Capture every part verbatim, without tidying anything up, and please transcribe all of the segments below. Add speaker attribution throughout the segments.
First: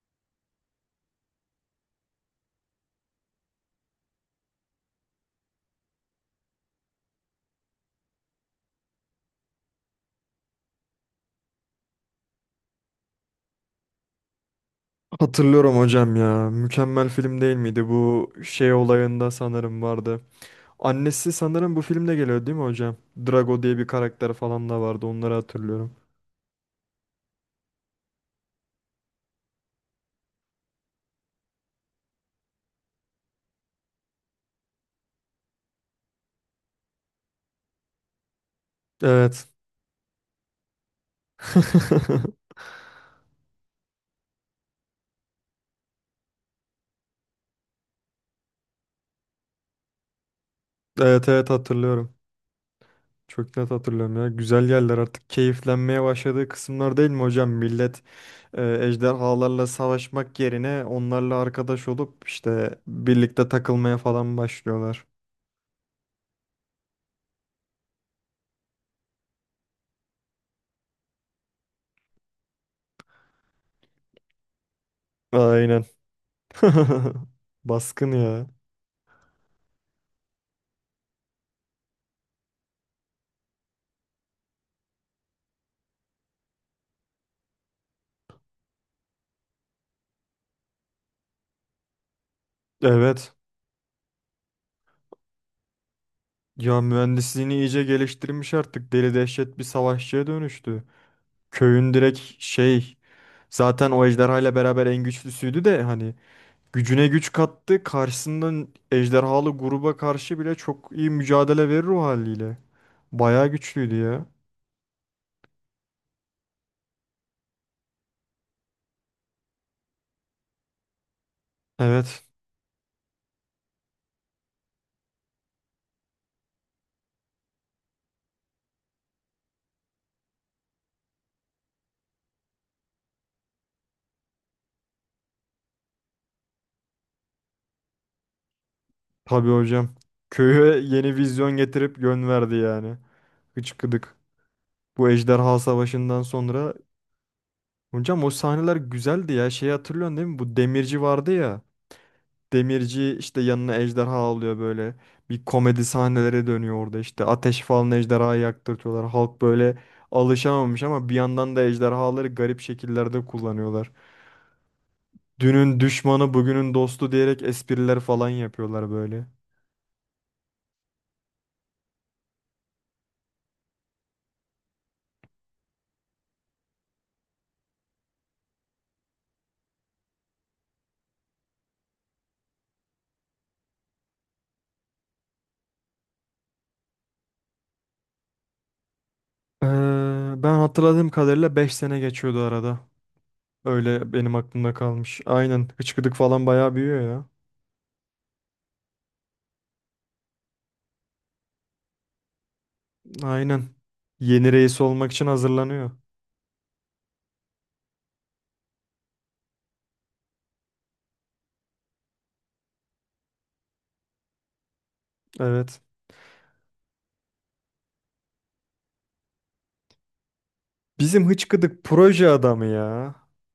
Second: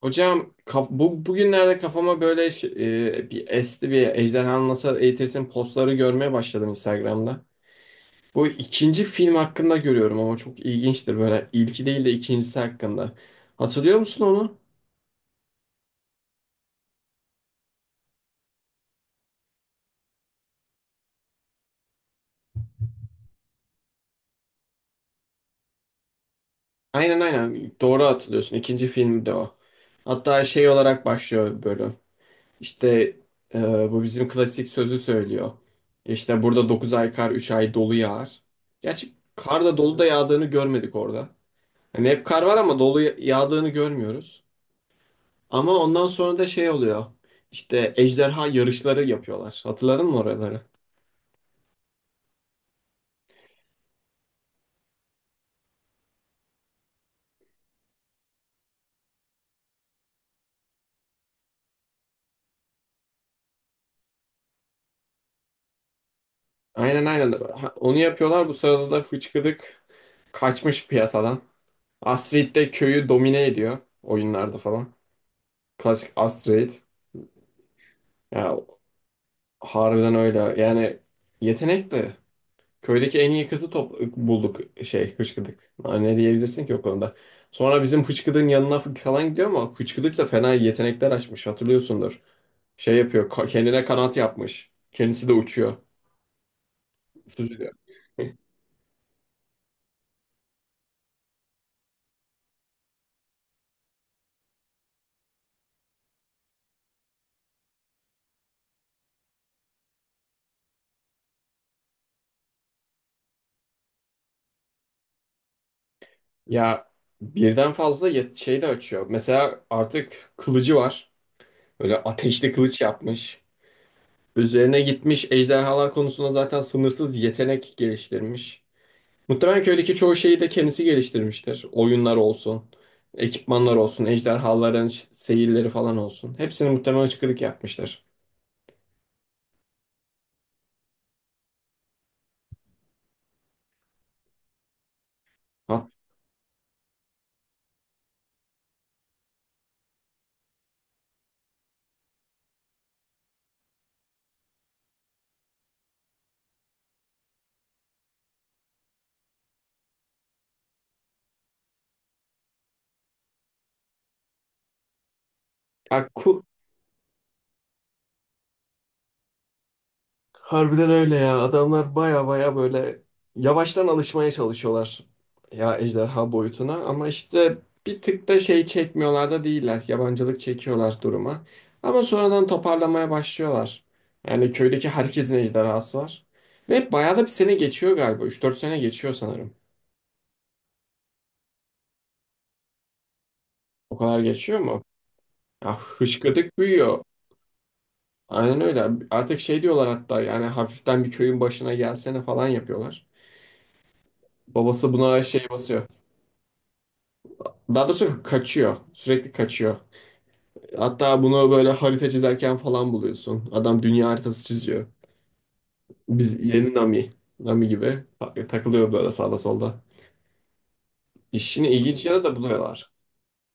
Speaker 1: Hocam kaf- bu bugünlerde kafama böyle ş- e, bir esti, bir Ejderhanı Nasıl Eğitirsin postları görmeye başladım Instagram'da. Bu ikinci film hakkında görüyorum ama çok ilginçtir böyle İlki değil de ikincisi hakkında. Hatırlıyor musun onu?
Speaker 2: Hatırlıyorum hocam ya. Mükemmel film değil miydi? Bu şey olayında sanırım vardı. Annesi sanırım bu filmde geliyor değil mi hocam? Drago diye bir karakter falan da vardı. Onları hatırlıyorum.
Speaker 1: Aynen aynen, doğru hatırlıyorsun, ikinci film de o. Hatta şey olarak başlıyor bölüm. İşte e, bu bizim klasik sözü söylüyor. İşte burada dokuz ay kar üç ay dolu yağar. Gerçi
Speaker 2: Evet.
Speaker 1: kar da dolu da yağdığını görmedik orada. Hani hep kar var ama dolu yağdığını görmüyoruz. Ama ondan sonra da şey oluyor. İşte ejderha yarışları yapıyorlar. Hatırladın mı oraları?
Speaker 2: Evet evet hatırlıyorum. Çok net hatırlıyorum ya. Güzel yerler artık keyiflenmeye başladığı kısımlar değil mi hocam? Millet e, ejderhalarla savaşmak yerine onlarla arkadaş olup işte birlikte takılmaya falan başlıyorlar.
Speaker 1: Aynen aynen. Ha, onu yapıyorlar. Bu sırada da Hıçkıdık kaçmış piyasadan. Astrid de köyü domine ediyor oyunlarda falan.
Speaker 2: Aynen.
Speaker 1: Klasik Astrid.
Speaker 2: Baskın ya.
Speaker 1: Ya harbiden öyle. Yani yetenekli. Köydeki en iyi kızı top bulduk şey hıçkıdık. Ha, ne diyebilirsin ki o konuda. Sonra bizim hıçkıdığın yanına falan gidiyor ama hıçkıdık da fena yetenekler açmış, hatırlıyorsundur. Şey yapıyor,
Speaker 2: Evet.
Speaker 1: ka- kendine kanat yapmış. Kendisi de uçuyor.
Speaker 2: Ya mühendisliğini
Speaker 1: Süzülüyor.
Speaker 2: iyice geliştirmiş artık. Deli dehşet bir savaşçıya dönüştü. Köyün direkt şey zaten o ejderhayla beraber en güçlüsüydü de hani gücüne güç kattı. Karşısından ejderhalı gruba karşı bile çok iyi mücadele verir o haliyle. Bayağı güçlüydü ya.
Speaker 1: Ya birden fazla yet- şey de açıyor. Mesela artık kılıcı var. Böyle
Speaker 2: Evet,
Speaker 1: ateşli kılıç yapmış. Üzerine gitmiş ejderhalar konusunda zaten sınırsız yetenek geliştirmiş. Muhtemelen köydeki çoğu şeyi de kendisi geliştirmiştir. Oyunlar olsun, ekipmanlar olsun, ejderhaların ş- seyirleri falan olsun. Hepsini muhtemelen çıkılık yapmıştır.
Speaker 2: tabii hocam. Köye yeni vizyon getirip yön verdi yani. Hıçkıdık. Bu ejderha savaşından sonra. Hocam o sahneler güzeldi ya. Şeyi hatırlıyorsun değil mi? Bu demirci vardı ya. Demirci işte yanına ejderha alıyor böyle. Bir komedi sahneleri dönüyor orada işte. Ateş falan ejderhayı yaktırtıyorlar. Halk böyle alışamamış ama bir yandan da ejderhaları garip şekillerde kullanıyorlar. Dünün
Speaker 1: Hatta
Speaker 2: düşmanı bugünün dostu diyerek espriler falan yapıyorlar böyle.
Speaker 1: harbiden öyle ya. Adamlar baya baya böyle yavaştan alışmaya çalışıyorlar ya ejderha boyutuna, ama işte bir tık da şey çekmiyorlar da değiller. Yabancılık çekiyorlar duruma. Ama sonradan toparlamaya başlıyorlar. Yani köydeki herkesin ejderhası var. Ve bayağı da bir sene geçiyor galiba. Üç dört sene geçiyor sanırım.
Speaker 2: Ee, ben hatırladığım kadarıyla beş sene geçiyordu arada.
Speaker 1: O
Speaker 2: Öyle
Speaker 1: kadar
Speaker 2: benim
Speaker 1: geçiyor
Speaker 2: aklımda
Speaker 1: mu?
Speaker 2: kalmış. Aynen
Speaker 1: Ya
Speaker 2: hıçkıdık falan
Speaker 1: hışkıdık
Speaker 2: bayağı büyüyor
Speaker 1: büyüyor.
Speaker 2: ya.
Speaker 1: Aynen öyle. Artık şey diyorlar hatta, yani hafiften, bir köyün başına gelsene falan yapıyorlar.
Speaker 2: Aynen. Yeni reis
Speaker 1: Babası
Speaker 2: olmak
Speaker 1: buna
Speaker 2: için
Speaker 1: şey basıyor.
Speaker 2: hazırlanıyor.
Speaker 1: Daha doğrusu kaçıyor. Sürekli kaçıyor. Hatta bunu böyle harita çizerken falan buluyorsun. Adam dünya haritası çiziyor.
Speaker 2: Evet.
Speaker 1: Biz yeni Nami. Nami gibi ta- takılıyor böyle sağda solda.
Speaker 2: Bizim
Speaker 1: İşini
Speaker 2: hıçkıdık
Speaker 1: ilginç yere
Speaker 2: proje
Speaker 1: de
Speaker 2: adamı
Speaker 1: buluyorlar.
Speaker 2: ya.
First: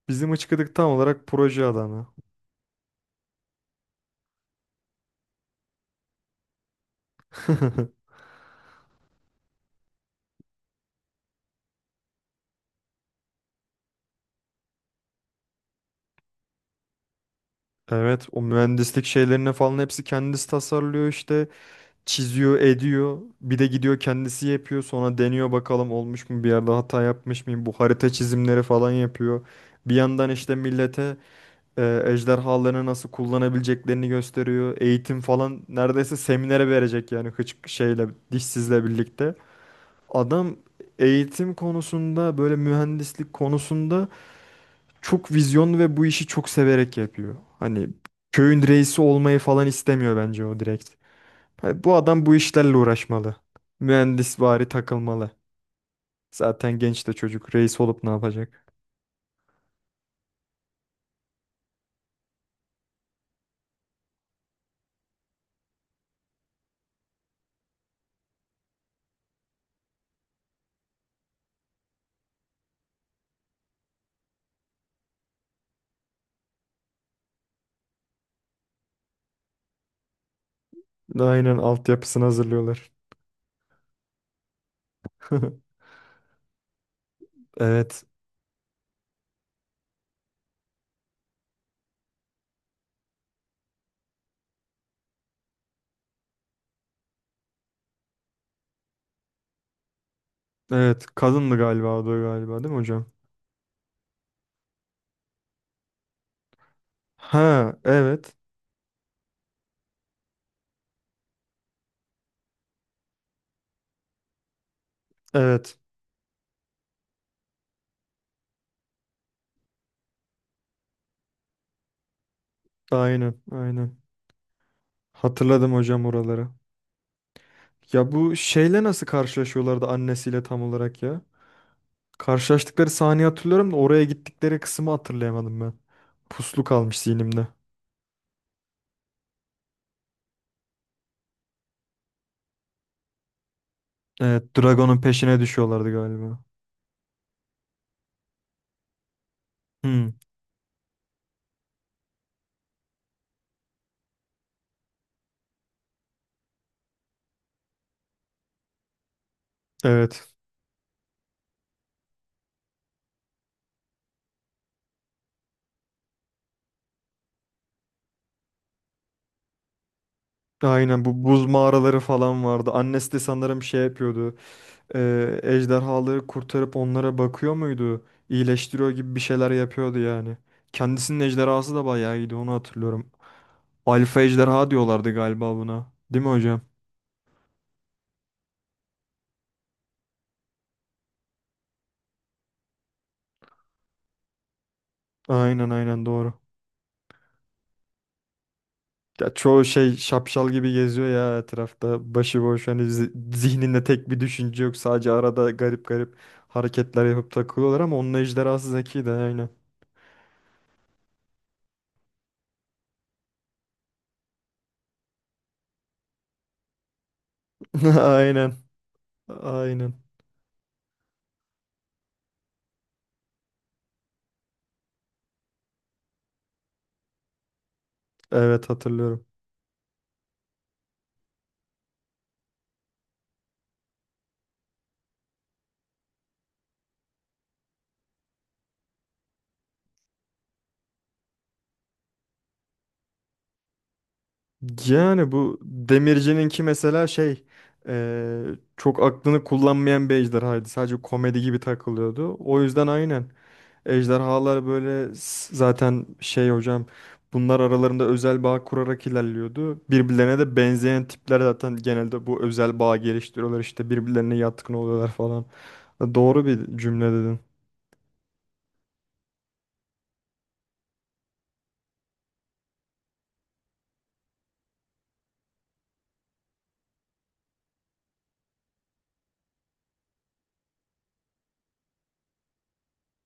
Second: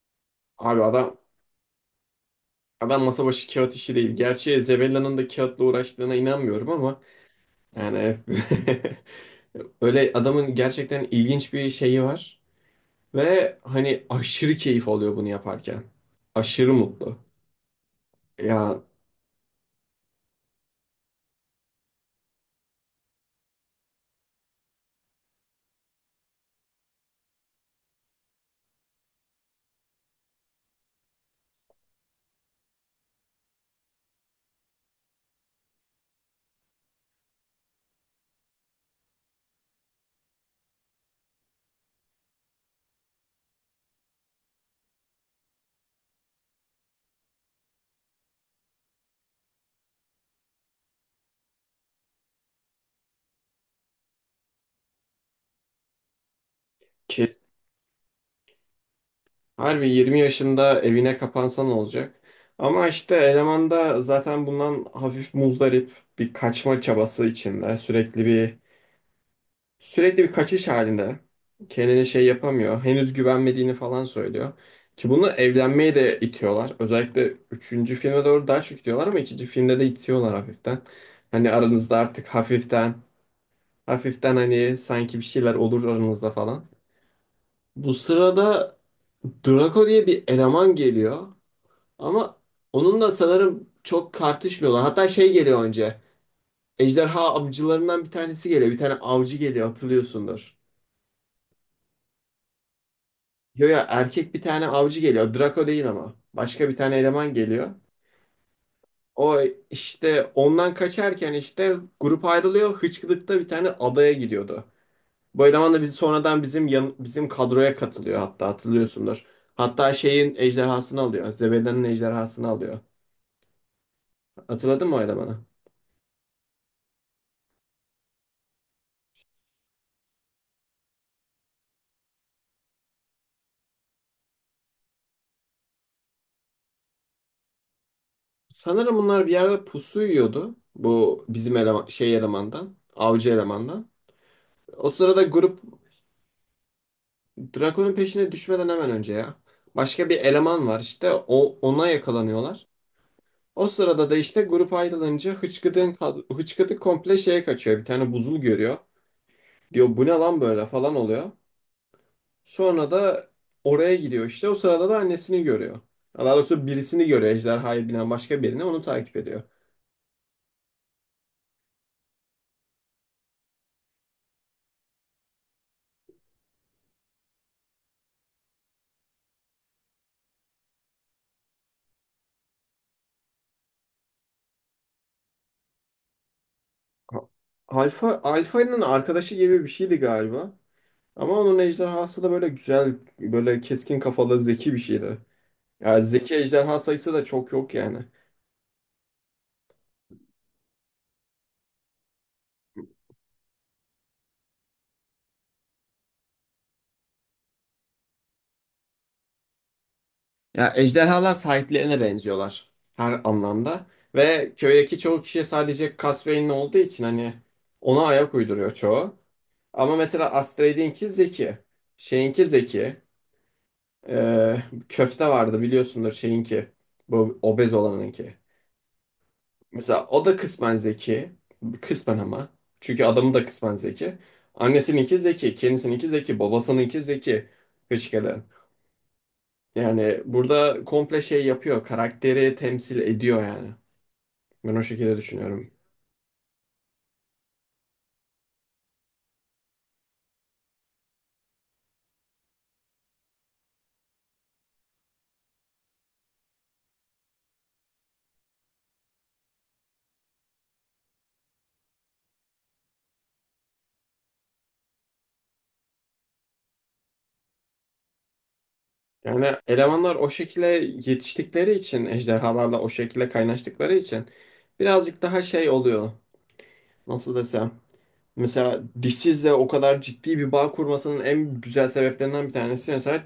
Speaker 2: Bizim hıçkıdık
Speaker 1: Abi
Speaker 2: tam
Speaker 1: adam
Speaker 2: olarak proje adamı.
Speaker 1: adam masa başı kağıt işi değil. Gerçi Zebella'nın da kağıtla uğraştığına inanmıyorum ama yani öyle adamın gerçekten ilginç bir şeyi var. Ve hani aşırı keyif alıyor bunu yaparken. Aşırı mutlu.
Speaker 2: Evet, o
Speaker 1: Ya
Speaker 2: mühendislik şeylerine falan hepsi kendisi tasarlıyor işte. Çiziyor, ediyor. Bir de gidiyor kendisi yapıyor. Sonra deniyor bakalım olmuş mu bir yerde hata yapmış mıyım. Bu harita çizimleri falan yapıyor. Bir yandan işte millete e, ejderhalarını nasıl kullanabileceklerini gösteriyor. Eğitim falan neredeyse seminere verecek yani hıçk şeyle dişsizle birlikte. Adam eğitim konusunda böyle mühendislik konusunda çok vizyonlu ve bu işi çok severek yapıyor. Hani köyün reisi olmayı falan istemiyor bence o direkt. Ha, bu adam bu işlerle uğraşmalı. Mühendisvari takılmalı. Zaten genç de çocuk reis olup ne yapacak?
Speaker 1: harbi yirmi yaşında evine kapansan olacak. Ama işte eleman da zaten bundan hafif muzdarip, bir kaçma çabası içinde. Sürekli bir sürekli bir kaçış halinde. Kendine şey yapamıyor. Henüz güvenmediğini falan söylüyor. Ki bunu evlenmeye de itiyorlar. Özellikle üçüncü filme doğru daha çok itiyorlar ama ikinci filmde de itiyorlar hafiften. Hani
Speaker 2: Aynen
Speaker 1: aranızda
Speaker 2: altyapısını
Speaker 1: artık
Speaker 2: hazırlıyorlar.
Speaker 1: hafiften hafiften, hani sanki bir şeyler olur aranızda falan. Bu
Speaker 2: Evet.
Speaker 1: sırada Draco diye bir eleman geliyor. Ama onunla sanırım çok tartışmıyorlar. Hatta şey geliyor önce. Ejderha avcılarından bir tanesi geliyor. Bir tane avcı geliyor, hatırlıyorsundur.
Speaker 2: Evet, kadındı galiba o da galiba değil mi hocam?
Speaker 1: Yo ya, erkek bir tane avcı geliyor. Draco değil ama. Başka bir tane eleman
Speaker 2: Ha,
Speaker 1: geliyor.
Speaker 2: evet.
Speaker 1: O işte ondan kaçarken işte grup ayrılıyor. Hıçkırık'ta bir tane adaya gidiyordu. Bu eleman
Speaker 2: Evet.
Speaker 1: da bizi sonradan bizim yan- bizim kadroya katılıyor hatta, hatırlıyorsundur. Hatta şeyin ejderhasını alıyor. Zebeda'nın ejderhasını alıyor.
Speaker 2: Aynen, aynen.
Speaker 1: Hatırladın mı o elemanı?
Speaker 2: Hatırladım hocam oraları. Ya bu şeyle nasıl karşılaşıyorlardı annesiyle tam olarak ya? Karşılaştıkları sahneyi hatırlıyorum da oraya gittikleri kısmı hatırlayamadım ben. Puslu kalmış zihnimde.
Speaker 1: Sanırım bunlar bir yerde pusu yiyordu. Bu bizim eleman, şey elemandan. Avcı elemandan.
Speaker 2: Evet,
Speaker 1: O
Speaker 2: Dragon'un
Speaker 1: sırada
Speaker 2: peşine
Speaker 1: grup
Speaker 2: düşüyorlardı galiba.
Speaker 1: Drakon'un peşine düşmeden hemen önce ya.
Speaker 2: Hmm,
Speaker 1: Başka bir eleman var işte. O, ona yakalanıyorlar. O sırada da işte grup ayrılınca hıçkıdığın, kad- hıçkıdık komple şeye kaçıyor. Bir tane buzul görüyor. Diyor bu ne
Speaker 2: evet.
Speaker 1: lan böyle falan oluyor. Sonra da oraya gidiyor işte. O sırada da annesini görüyor. Daha doğrusu birisini görüyor. Ejderhaya binen başka birini onu takip ediyor.
Speaker 2: Aynen bu buz mağaraları falan vardı. Annesi de sanırım şey yapıyordu. E, ejderhaları kurtarıp onlara bakıyor muydu? İyileştiriyor gibi bir şeyler yapıyordu yani. Kendisinin ejderhası da bayağı iyiydi onu hatırlıyorum. Alfa ejderha diyorlardı galiba buna. Değil mi hocam?
Speaker 1: Ha- Alfa, Alfa'nın arkadaşı gibi bir şeydi galiba. Ama onun ejderhası da böyle güzel, böyle keskin kafalı, zeki bir şeydi.
Speaker 2: Aynen
Speaker 1: Yani
Speaker 2: aynen doğru.
Speaker 1: zeki ejderha sayısı da çok yok yani.
Speaker 2: Ya çoğu şey şapşal gibi geziyor ya etrafta. Başıboş hani zi- zihninde tek bir düşünce yok. Sadece arada garip garip hareketler yapıp takılıyorlar ama onun ejderhası zeki de aynen.
Speaker 1: Ya ejderhalar sahiplerine benziyorlar her anlamda ve köydeki çoğu kişi sadece Casvein'in olduğu için hani, ona ayak
Speaker 2: Aynen.
Speaker 1: uyduruyor çoğu. Ama
Speaker 2: Aynen.
Speaker 1: mesela Astrid'inki zeki, şeyinki zeki, Ee, köfte vardı biliyorsundur şeyinki, bu obez olanınki.
Speaker 2: Evet, hatırlıyorum.
Speaker 1: Mesela o da kısmen zeki, kısmen ama çünkü adamı da kısmen zeki. Annesininki zeki, kendisininki zeki, babasınınki zeki, Hışkede. Yani burada komple şey yapıyor. Karakteri temsil ediyor yani. Ben o şekilde
Speaker 2: Yani bu
Speaker 1: düşünüyorum.
Speaker 2: Demirci'ninki mesela şey eee, çok aklını kullanmayan bir ejderhaydı. Sadece komedi gibi takılıyordu. O yüzden aynen. Ejderhalar böyle s- zaten şey hocam bunlar aralarında özel bağ kurarak ilerliyordu. Birbirlerine de benzeyen tipler zaten genelde bu özel bağ geliştiriyorlar işte birbirlerine yatkın oluyorlar falan. E, doğru bir cümle dedin.
Speaker 1: Yani elemanlar o şekilde yetiştikleri için, ejderhalarla o şekilde kaynaştıkları için birazcık daha şey oluyor. Nasıl desem? Mesela dişsizle o kadar ciddi bir bağ kurmasının en güzel sebeplerinden bir tanesi, mesela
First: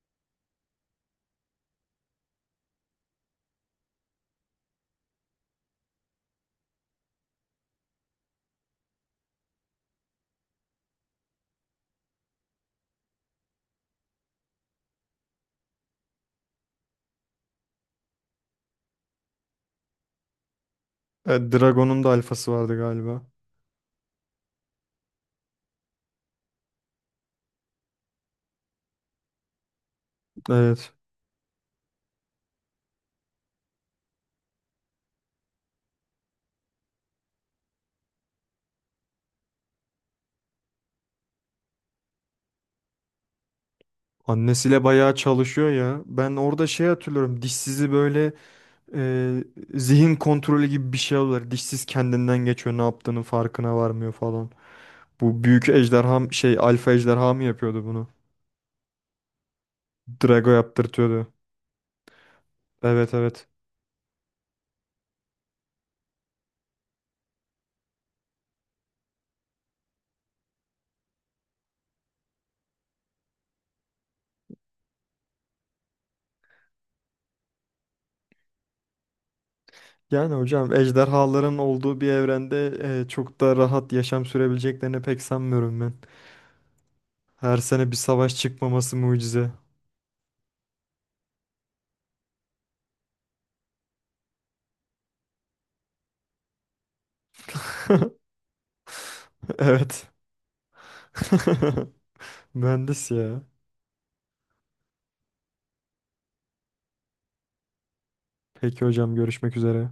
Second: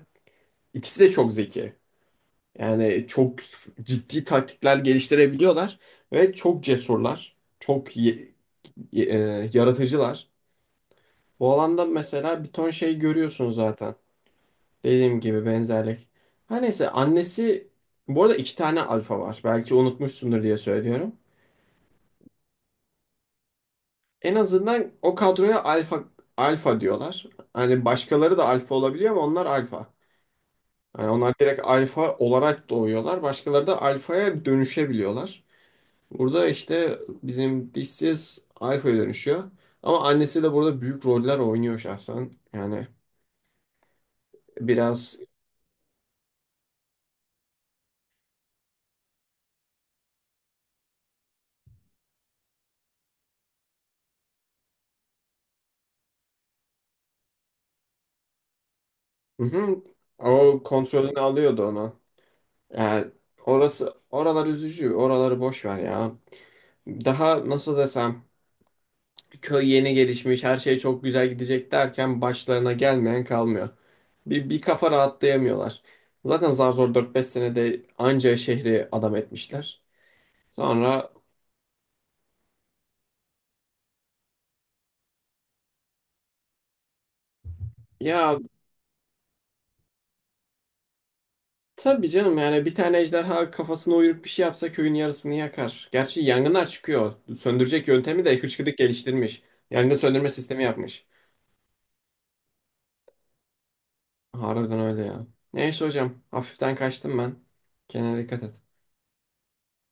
Speaker 1: ikisi de çok zeki. Yani çok ciddi taktikler geliştirebiliyorlar ve çok cesurlar, çok ye- e, yaratıcılar. Bu alanda mesela bir ton şey görüyorsun zaten. Dediğim gibi benzerlik. Her neyse, annesi bu arada iki tane alfa var. Belki unutmuşsundur diye söylüyorum.
Speaker 2: E, Dragon'un da alfası vardı galiba.
Speaker 1: En azından o kadroya alfa alfa diyorlar. Hani başkaları da alfa olabiliyor ama onlar alfa.
Speaker 2: Evet.
Speaker 1: Hani onlar direkt alfa olarak doğuyorlar. Başkaları da alfaya dönüşebiliyorlar. Burada işte bizim dişsiz alfaya dönüşüyor. Ama annesi de burada büyük roller oynuyor şahsen. Yani
Speaker 2: Annesiyle bayağı
Speaker 1: biraz.
Speaker 2: çalışıyor ya. Ben orada şey hatırlıyorum. Dişsizi böyle Ee, zihin kontrolü gibi bir şey oluyor. Dişsiz kendinden geçiyor, ne yaptığının farkına varmıyor falan. Bu büyük ejderha m- şey alfa ejderha mı yapıyordu bunu?
Speaker 1: Hı hı.
Speaker 2: Drago
Speaker 1: O kontrolünü
Speaker 2: yaptırtıyordu.
Speaker 1: alıyordu onu. Yani
Speaker 2: Evet, evet.
Speaker 1: orası, oralar üzücü. Oraları boş ver ya. Daha nasıl desem, köy yeni gelişmiş, her şey çok güzel gidecek derken başlarına gelmeyen kalmıyor. Bir, bir kafa rahatlayamıyorlar. Zaten zar zor dört beş senede anca şehri adam etmişler.
Speaker 2: Yani hocam
Speaker 1: Sonra
Speaker 2: ejderhaların olduğu bir evrende e, çok da rahat yaşam sürebileceklerini pek sanmıyorum ben. Her sene bir savaş
Speaker 1: ya
Speaker 2: çıkmaması mucize.
Speaker 1: tabii canım, yani bir tane ejderha kafasına uyurup bir şey yapsa köyün yarısını yakar. Gerçi yangınlar çıkıyor. Söndürecek yöntemi de hıçkıdık geliştirmiş. Yangın
Speaker 2: Evet.
Speaker 1: söndürme sistemi yapmış.
Speaker 2: Mühendis ya.
Speaker 1: Harbiden öyle ya. Neyse hocam. Hafiften kaçtım ben. Kendine dikkat et.
Speaker 2: Peki hocam görüşmek üzere.